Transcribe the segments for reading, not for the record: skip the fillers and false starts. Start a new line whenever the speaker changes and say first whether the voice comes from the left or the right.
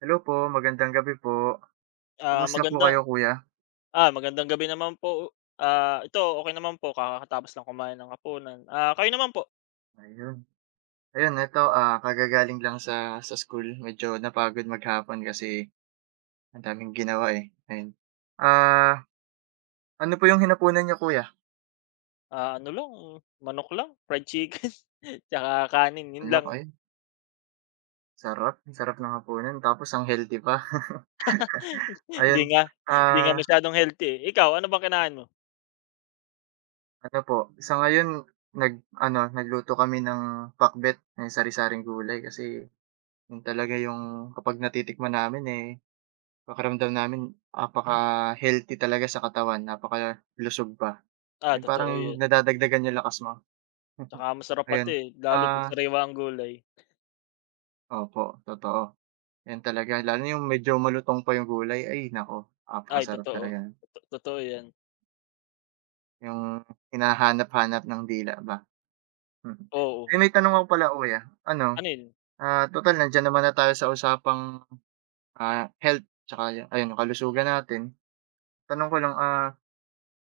right: Hello po, magandang gabi po.
left: Ah,
right: Kumusta po
left: maganda
right: kayo, kuya?
left: Magandang gabi naman po. Ito okay naman po, kakatapos lang kumain ng hapunan. Kayo naman po?
right: Ayun. Ayun eto, kagagaling lang sa school. Medyo napagod maghapon kasi ang daming ginawa, eh, ayun. Ah, ano po yung hinapunan niyo, kuya?
left: Ano lang, manok lang, fried chicken, tsaka kanin, yun
right: Ano,
left: lang.
right: ayun, sarap, sarap ng hapunan, tapos ang healthy pa.
left: Hindi
right: Ayun,
left: nga hindi nga
right: ah,
left: masyadong healthy, eh. Ikaw, ano bang kinain mo?
right: ano po, sa ngayon nag-ano, nagluto kami ng pakbet, ng sari-saring gulay kasi yun talaga yung kapag natitikman namin, eh, pakiramdam namin napaka-healthy talaga sa katawan, napakalusog pa. Yung
left: Totoo
right: parang
left: yun.
right: nadadagdagan yung lakas mo.
left: Tsaka masarap pati,
right: Ayun,
left: eh, lalo't pag
right: ah
left: sariwa ang gulay.
right: opo, totoo. Yun talaga, lalo na yung medyo malutong pa yung gulay, ay naku,
left: Ay
right: napakasarap
left: totoo,
right: talaga.
left: totoo yan,
right: Yung hinahanap-hanap ng dila ba, mm.
left: oo.
right: Eh, may tanong ako pala, kuya, ano,
left: Ano yun?
right: tutal nandiyan naman na tayo sa usapang, health tsaka ayun, kalusugan natin. Tanong ko lang,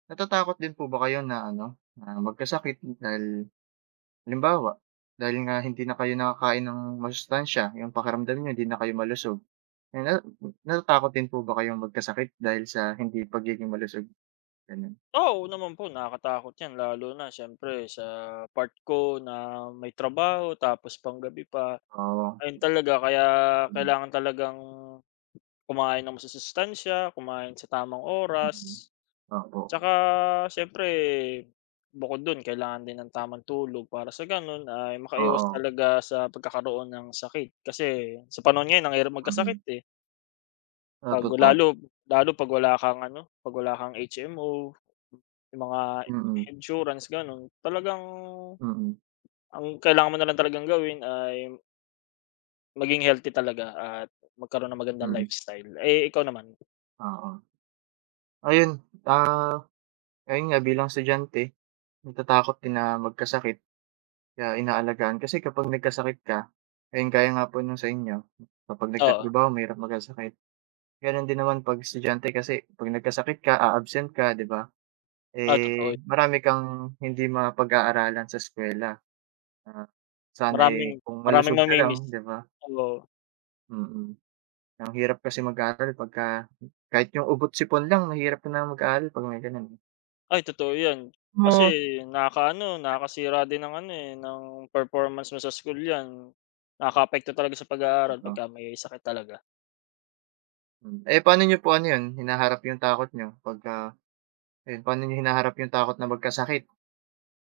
right: natatakot din po ba kayo na ano, na magkasakit dahil. Halimbawa, dahil nga hindi na kayo nakakain ng masustansya, yung pakiramdam niyo hindi na kayo malusog, eh, na natatakot din po ba kayong magkasakit dahil sa hindi pagiging malusog, gano'n?
left: Oo naman po, nakakatakot yan, lalo na siyempre sa part ko na may trabaho tapos panggabi pa.
right: Oo,
left: Ayun talaga, kaya
right: hmm,
left: kailangan talagang kumain ng masusustansiya, kumain sa tamang
right: mm.
left: oras,
right: Opo,
left: tsaka siyempre bukod dun kailangan din ng tamang tulog para sa ganun ay makaiwas
right: oo,
left: talaga sa pagkakaroon ng sakit. Kasi sa panahon ngayon ang hirap magkasakit,
right: mm.
left: eh,
right: Ah,
left: 'pag
right: totoo.
left: lalo lalo 'pag wala kang ano, 'pag wala kang HMO, yung mga
right: Mm,
left: insurance, gano'n. Talagang
right: mm,
left: ang kailangan mo na lang talagang gawin ay maging healthy talaga at magkaroon ng magandang
right: mm,
left: lifestyle. Eh, ikaw naman?
right: oo. Ayun, ah, ayun nga bilang estudyante, natatakot din na magkasakit kaya inaalagaan kasi kapag nagkasakit ka, ayun, gaya nga po nung sa inyo, kapag
left: Oo.
right: nagtatrabaho mahirap magkasakit. Gano'n din naman 'pag estudyante kasi 'pag nagkasakit ka, a-absent ka, 'di ba?
left: Ah, totoo.
right: Eh, marami kang hindi mapag-aaralan sa eskuwela, ah, sana,
left: Maraming
right: eh, kung
left: maraming
right: malusog ka
left: mamimiss.
right: lang, 'di ba?
left: Oo.
right: Mm. Ang hirap kasi mag-aral pagka kahit yung ubot-sipon lang mahirap na mag-aral 'pag may gano'n, eh.
left: Ay, totoo 'yan. Kasi
right: Mo
left: nakakasira din ng ano, eh, ng performance mo sa school 'yan. Nakakaapekto talaga sa pag-aaral
right: Totoo.
left: pagka may sakit talaga.
right: Hmm, eh, paano niyo po ano 'yun, hinaharap yung takot niyo pagka ayun, paano niyo hinaharap yung takot na magkasakit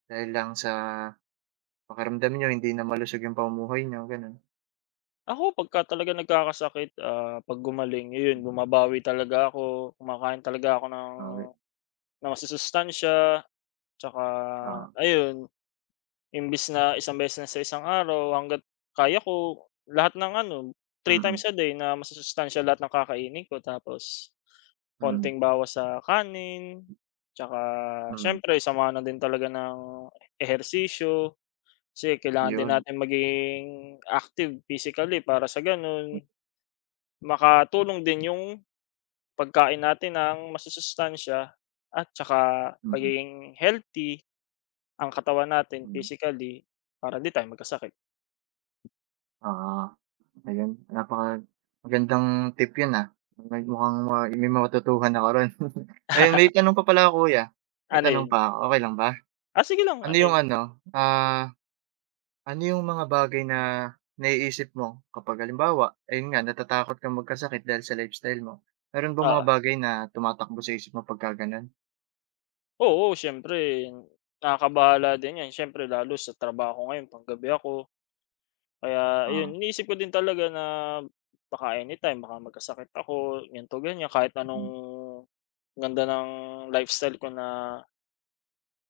right: dahil lang sa pakiramdam niyo hindi na malusog yung pamumuhay niyo, gano'n?
left: Ako pagka talaga nagkakasakit, ah, 'pag gumaling, ayun,
right: Hmm,
left: bumabawi talaga ako, kumakain talaga ako ng
right: okey.
left: ng masusustansya, tsaka
right: Oo.
left: ayun, imbis na isang beses lang sa isang araw, hangga't kaya ko, lahat ng ano, three
right: Mm,
left: times a day na masusustansiya lahat ng kakainin ko, tapos
right: mm.
left: konting bawas sa kanin, tsaka
right: Hmm,
left: siyempre samahan na din talaga ng ehersisyo kasi kailangan din
right: ayun.
left: natin maging active physically para sa gano'n makatulong din yung pagkain natin ng masusustansiya at tsaka
right: Mm,
left: pagiging healthy ang katawan natin
right: hmm.
left: physically para 'di tayo magkasakit.
right: Ah, ayun, napaka magandang tip yun, ah. May mukhang may matututuhan ako ro'n. Ayun, may tanong pa pala ako, kuya. May
left: Ano
right: tanong
left: yun?
right: pa ako, okey lang ba?
left: Ah, sige lang,
right: Ano
left: ano
right: yung
left: yun?
right: ano, ano yung mga bagay na naiisip mo kapag halimbawa, ayun nga, natatakot kang magkasakit dahil sa lifestyle mo. Meron bang
left: Oo.
right: mga bagay na tumatakbo sa isip mo pagka gano'n?
left: Oo, siyempre nakakabahala din yan. Siyempre lalo sa trabaho ko ngayon panggabi ako. Kaya ayun,
right: Oo,
left: iniisip ko din talaga na baka anytime baka magkasakit ako, ganito, ganyan. Kahit anong
right: hmm,
left: ganda ng lifestyle ko na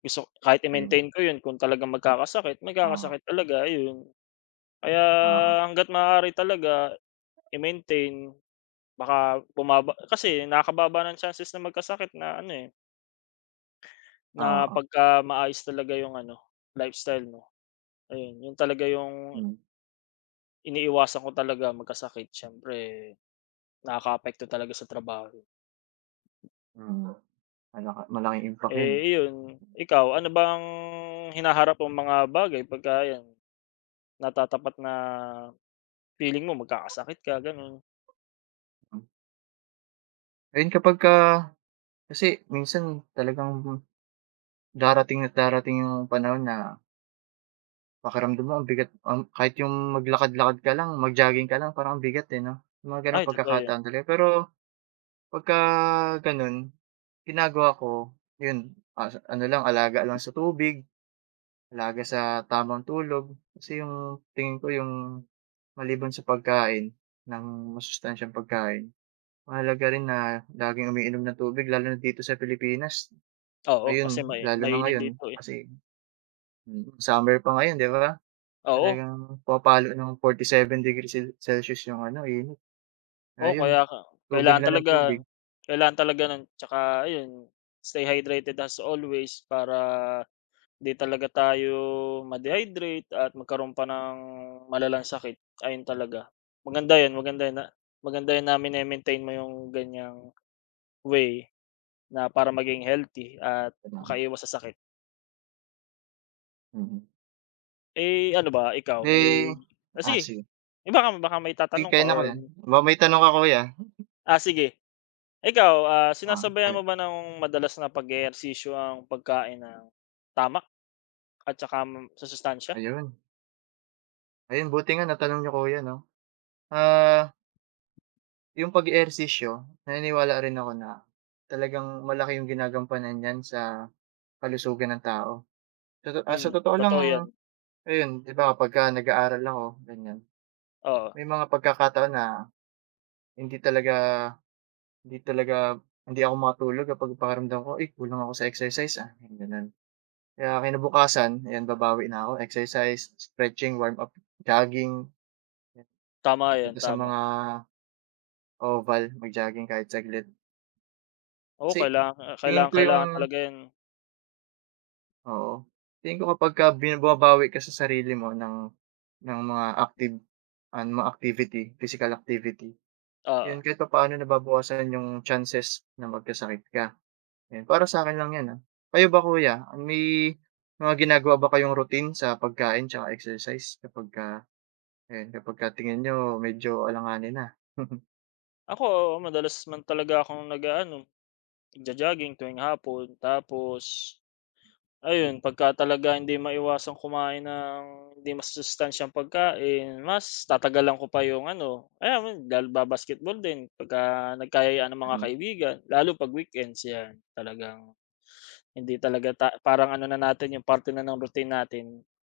left: gusto kahit
right: ayun.
left: i-maintain ko yun, kung talagang magkakasakit,
right: ah,
left: magkakasakit talaga, ayun. Kaya
right: Nga, oo,
left: hangga't maaari talaga i-maintain, baka bumaba kasi, nakakababa ng chances na magkasakit na ano, eh, na
right: oo.
left: pagka maayos talaga yung ano, lifestyle mo, ayun yun talaga yung
right: Hmm,
left: iniiwasan ko talaga, magkasakit, siyempre nakakaapekto talaga sa trabaho.
right: hmm. Malaki malaking impact yun, eh.
left: Eh, iyon, ikaw ano bang hinaharap mong mga bagay pagka yan, natatapat na feeling mo magkakasakit ka, ganun?
right: Ayun kapagka kasi minsan talagang darating at darating yung panahon na pakiramdam mo ang bigat, ang kahit yung maglakad-lakad ka lang, mag-jogging ka lang parang ang bigat, eh, 'no? Yung mga
left: Ay
right: gano'ng
left: totoo yun,
right: pagkakataon talaga. Pero pagka gano'n, ginagawa ko 'yun, ano lang, alaga lang sa tubig, alaga sa tamang tulog. Kasi yung tingin ko yung maliban sa pagkain ng masustansyang pagkain, mahalaga rin na laging umiinom ng tubig, lalo na dito sa Pilipinas.
left: oo kasi
right: Ayun,
left: may
right: lalo na
left: mainit
right: ngayon
left: dito, eh,
right: kasi summer pa ngayon, 'di ba?
left: oo,
right: Talagang pumapalo ng 47 degrees Celsius yung ano, init.
left: oo
right: Ayun,
left: kaya
right: tubig
left: kailangan
right: lang ng
left: talaga,
right: tubig.
left: nun tsaka ayun, stay hydrated as always para 'di talaga tayo ma-dehydrate at magkaroon pa ng malalang sakit, ayun talaga. Maganda 'yun, maganda yan, na maganda yan namin na maintain mo yung ganiyang way na para maging healthy at
right: Salamat,
left: makaiwas sa sakit.
right: mm.
left: Eh, ano ba ikaw
right: Eh,
left: may ah, sige,
right: sige.
left: eh, baka baka may
right: Sige,
left: itatanong ka,
right: kaya na ko 'yan. Ba may tanong ka, kuya.
left: sige, ikaw, ah,
right: Ah,
left: sinasabayan
right: ay,
left: mo ba ng madalas na pag-eehersisyo ang pagkain ng tamak at saka m- sa sustansya.
right: ayun. Ayun, buti nga natanong niyo, kuya, 'no. Ah, yung pag-eehersisyo naniniwala rin ako na talagang malaki yung ginagampanan niyan sa kalusugan ng tao.
left: Hmm,
right: Sa totoo lang,
left: totoo 'yan.
right: ayun, 'di ba kapagka nag-aaral ako, ganyan,
left: Oo,
right: may mga pagkakataon na hindi talaga hindi talaga hindi ako makatulog kapag pakiramdam ko, "Uy, kulang ako sa exercise, gano'n. Kaya kinabukasan, ayan, babawi na ako, exercise, stretching, warm up, jogging, ayan,
left: tama 'yan,
right: punta sa mga
left: tama.
right: oval, mag-jogging kahit saglit.
left: Oo,
right: Kasi
left: kailangan
right: tingin
left: kailangan
right: ko yung,
left: kailangan talaga 'yan,
right: oo, tingin ko kapagka bumabawi ka sa sarili mo ng mga active, mga activity, physical activity,
left: oo.
right: yun kahit papaano nababawasan yung chances na magkasakit ka. Ayan, para sa sa'kin lang 'yan, ah. Kayo ba, kuya, may mga ginagawa ba kayong routine sa pagkain tsaka exercise kapagka ayan, kapagka tingin niyo medyo alanganin na?
left: Ako, madalas man talaga akong nagjo-jogging tuwing hapon. Tapos ayun, pagka talaga hindi maiwasang kumain ng hindi masustansyang pagkain, mas tatagalan ko pa yung ano, ayun yun dahil basketball din pagka nagkayayaan ng mga
right: Mm,
left: kaibigan, lalo 'pag weekends, 'yan. Talagang hindi talaga parang ano na natin, yung parte na ng routine natin.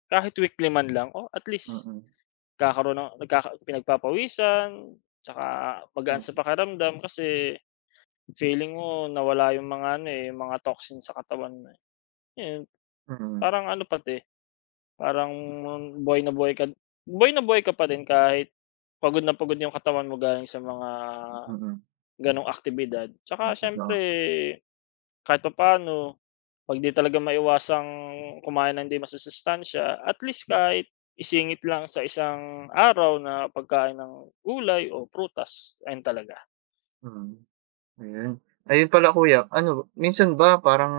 left: Kahit weekly man lang, oh, at least
right: mm,
left: nagkakaroon ng pinagpapawisan, tsaka magaan
right: mm,
left: sa pakiramdam kasi feeling mo nawala yung mga ano, eh, yung mga toxin sa katawan mo, eh. Yun.
right: mm,
left: Parang ano pati, parang buhay na buhay ka buhay na buhay ka pa din kahit pagod na pagod yung katawan mo galing sa mga
right: mm.
left: gano'ng aktibidad.
right: Oo,
left: Tsaka siyempre
right: totoo.
left: kahit papaano, 'pag 'di talaga maiwasang kumain ng hindi masusustansiya, at least kahit isingit lang sa isang araw na pagkain ng gulay o prutas, ayun talaga.
right: Mm, ayun. Ayun pala, kuya, ano, minsan ba parang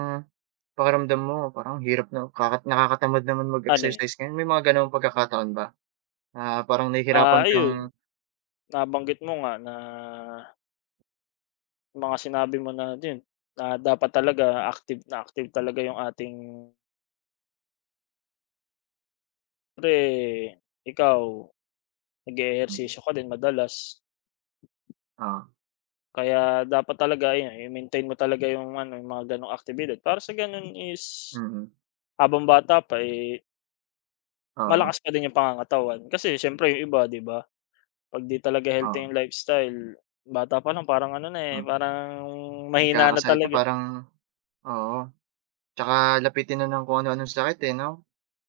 right: pakiramdam mo parang hirap na nakakatamad naman
left: Ano, eh,
right: mag-exercise ngayon, may mga gano'ng pagkakataon ba? Na parang nahihirapan kang
left: Ayun, nabanggit mo nga na, mga sinabi mo na din, na dapat talaga active na active talaga yung ating pre ikaw
right: mm,
left: nag-eehersisyo ka din madalas,
right: oo,
left: kaya dapat talaga ayun, i-maintain mo talaga yung ano, yung mga gano'ng aktibidad para sa gano'n is
right: mm.
left: habang bata pa, eh,
right: Oo,
left: malakas pa din yung pangangatawan kasi siyempre yung iba 'di ba, 'pag 'di talaga healthy
right: oo,
left: yung lifestyle, bata pa lang parang ano na, eh,
right: hmm.
left: parang mahina na
right: Nagkakasakit na
left: talaga.
right: parang oo, tsaka lapitin na ng kung ano-anong sakit, eh, 'no?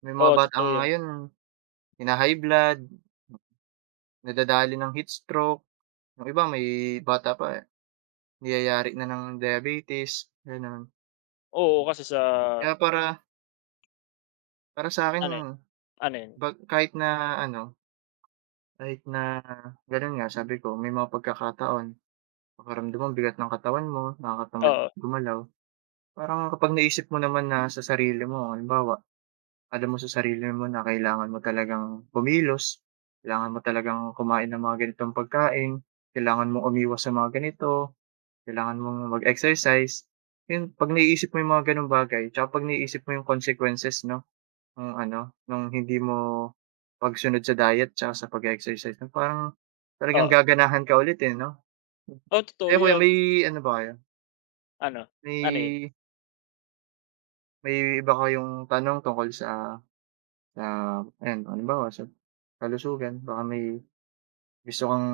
right: May mga
left: Oo,
right: bata
left: totoo
right: nga
left: 'yun.
right: ngayon hina-high blood, nadadali ng heat stroke, yung iba may bata pa, eh, niyayari na ng diabetes, gano'n.
left: Oo, kasi sa
right: Kaya para para sa akin
left: ano, eh, ano 'yun?
right: 'pag kahit na ano, kahit na gano'n, nga sabi ko may mga pagkakataon pakiramdam mo ang bigat ng katawan mo, nakakatamad
left: Oo,
right: gumalaw. Parang kapag naisip mo naman na sa sarili mo halimbawa, alam mo sa sarili mo na kailangan mo talagang kumilos, kailangan mo talagang kumain ng mga ganitong pagkain, kailangan mong umiwas sa mga ganito, kailangan mong mag-exercise. Yun, 'pag naiisip mo yung mga gano'ng bagay, tsaka 'pag naiisip mo yung consequences, 'no, ng ano, nung hindi mo pagsunod sa diet tsaka sa pag exercise, na parang talagang
left: oo.
right: gaganahan ka ulit, eh, 'no?
left: Oo, totoo
right: Eh, kuya,
left: 'yun.
right: may ano ba kayo,
left: Ano, ano 'yun?
right: may may iba kayong tanong tungkol sa, na ayan, halimbawa sa kalusugan baka may gusto kang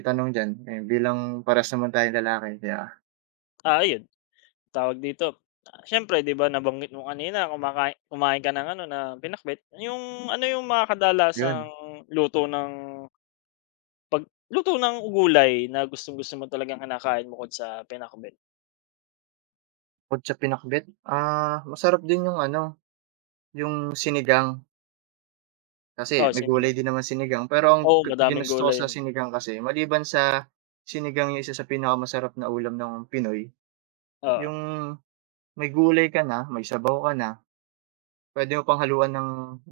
right: itanong diyan, eh, bilang parehas naman tayong lalaki kaya
left: Ah, ayun, tawag dito, ah, siyempre 'di ba nabanggit mo kanina kumain ka ng ano, ng pinakbet, yung ano yung mga kadalasang
right: yun.
left: luto ng, 'pag luto ng gulay na gustong-gusto mo talagang kinakain bukod sa pinakbet?
right: Bukod sa pinakbet, masarap din yung ano, yung sinigang kasi
left: Oh,
right: may
left: sino
right: gulay din naman sinigang, pero ang
left: Oo, madaming
right: ginusto ko
left: gulay.
right: sa sinigang kasi maliban sa sinigang yung isa sa pinakamasarap na ulam ng Pinoy,
left: Oo,
right: yung may gulay ka na, may sabaw ka na, puwede mo pang haluan ng,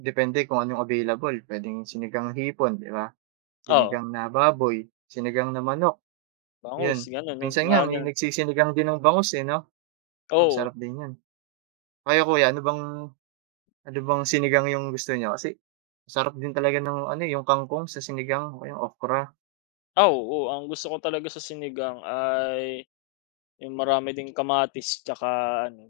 right: depende kung anong available, puwedeng sinigang hipon, 'di ba?
left: oo,
right: Sinigang na baboy, sinigang na manok, 'yun.
left: bangus gano'n, nun
right: Minsan nga
left: mga
right: may
left: gano'n.
right: nagsisinigang din ng bangus, eh, 'no?
left: Oo,
right: Masarap din 'yun. Kayo, kuya, ano bang sinigang yung gusto niyo? Kasi masarap din talaga ng ano, eh, yung kangkong sa sinigang o kaya okra.
left: ah, oo, ang gusto ko talaga sa sinigang ay yung marami ding kamatis tsaka ano,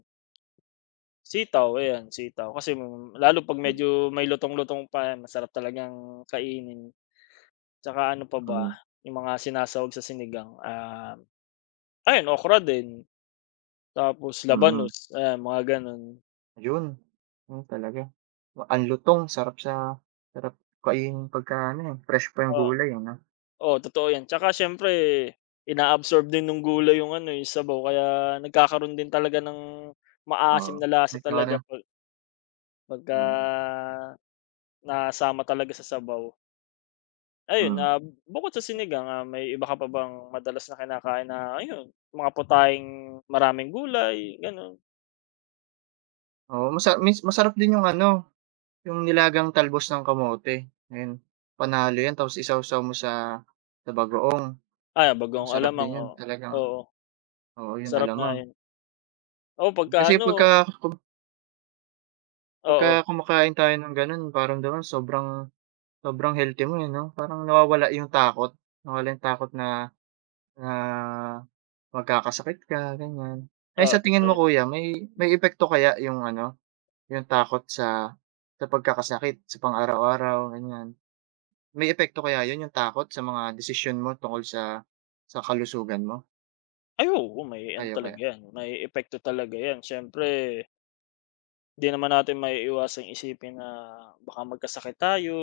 left: sitaw, ayan, sitaw. Kasi mm, lalo 'pag medyo may lutong-lutong pa yan masarap talagang kainin. Tsaka ano pa ba,
right: Mm,
left: yung mga sinasahog sa sinigang, ah, ayun, okra din, tapos
right: mm,
left: labanos, ayan, mga gano'n.
right: ayun. 'Yun talaga. Ang lutong sarap sa sarap kainin pagka ano, eh, fresh pa yung gulay, eh, 'no?
left: Oo, totoo 'yan. Tsaka siyempre inaabsorb din ng gulay yung ano, eh, sabaw, kaya nagkakaroon din talaga ng
right: Oo,
left: maasim na lasa
right: may kara,
left: talaga pag pagka
right: mm,
left: nasama talaga sa sabaw. Ayun, ah,
right: hmm.
left: bukod sa sinigang, ah, may iba ka pa bang madalas na kinakain na ayun, mga putaing maraming gulay, gano'n?
right: Oo, masarap din yung ano, yung nilagang talbos ng kamote, ayun, panalo 'yan tapos isawsaw mo sa bagoong,
left: Ah,
right: ang
left: bagong
right: sarap
left: alamang,
right: din 'yun,
left: oo.
right: talagang,
left: Oo,
right: oo, 'yun
left: sarap nga
right: alamang.
left: 'yan. Oo, pagka
right: Kasi
left: ano,
right: pagka
left: oo,
right: kumakain tayo ng gano'n parang nararamdaman sobrang, sobrang healthy mo, eh, 'no? Parang nawawala yung takot na na magkakasakit ka ganiyan. Eh,
left: oo,
right: sa tingin
left: totoo
right: mo,
left: 'yan.
right: kuya, may epekto kaya yung ano, yung takot sa pagkakasakit sa pang-araw-araw, ganiyan? May epekto kaya yun, yung takot sa mga desisyon mo tungkol sa kalusugan mo?
left: Ay, oo, may ano
right: Kaya
left: talaga
right: kaya?
left: 'yan, may epekto talaga 'yan. Siyempre 'di naman natin maiiwasang isipin na baka magkasakit tayo,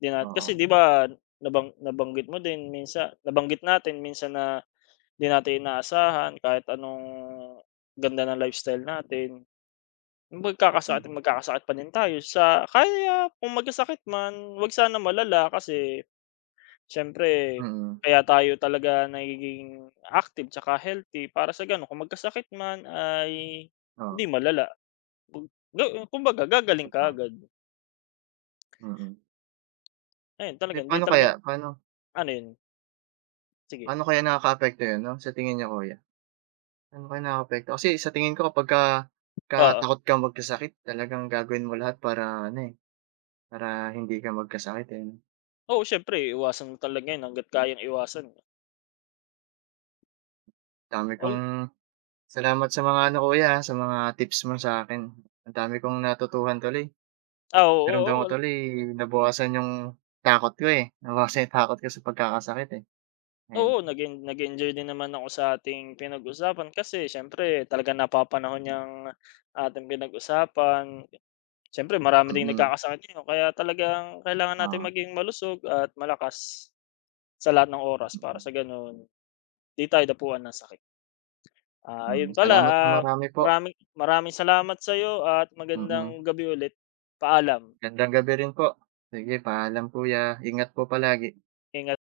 left: 'di nat
right: Oo.
left: kasi 'di ba nabanggit mo din minsan, nabanggit natin minsan na 'di natin inaasahan, kahit anong ganda ng lifestyle natin,
right: Mm,
left: magkakasakit at magkakasakit pa din tayo, sa kaya kung magkasakit man, 'wag sana malala kasi siyempre
right: mm.
left: kaya tayo talaga nagiging active tsaka healthy para sa gano'n kung magkasakit man ay hindi
right: Oo,
left: malala. Kung ga Kumbaga gagaling ka
right: totoo,
left: agad.
right: mm.
left: Ayun talaga,
right: Eh,
left: hindi
right: paano
left: talaga
right: kaya paano
left: ano yun? Sige,
right: paano kaya nakakaapekto yun, 'no, sa tingin niyo, kuya? Paano kaya nakakaapekto? Kasi sa tingin ko kapagka
left: oo.
right: takot kang magkasakit talagang gagawin mo lahat para ano, eh, para hindi ka magkasakit, eh, 'no?
left: Oo, siyempre iwasan mo talaga yun hangga't kayang iwasan.
right: Dami
left: All
right: kong salamat sa mga ano, kuya, sa mga tips mo sa'kin. Ang dami kong natutuhan tuloy.
left: Oo, oo,
right: Naramdaman ko
left: wala,
right: tuloy nabawasan yung takot ko, eh, nabawasan yung takot ko sa pagkakasakit, eh, ayun.
left: oo, nag-enjoy din naman ako sa ating pinag-usapan kasi siyempre talagang napapanahon 'yang ating pinag-usapan. Siyempre marami ding
right: Mm,
left: nagkakasakit ngayon, kaya talagang kailangan natin
right: oo,
left: maging malusog at malakas sa lahat ng oras para
right: mm,
left: sa gano'n 'di tayo dapuan ng sakit. Ah,
right: mm.
left: ayun pala,
right: Salamat ng
left: ah,
right: marami po,
left: maraming maraming salamat sa'yo at
right: mm.
left: magandang gabi ulit. Paalam.
right: Magandang gabi rin po. Sige, paalam, kuya, ingat po palagi.
left: En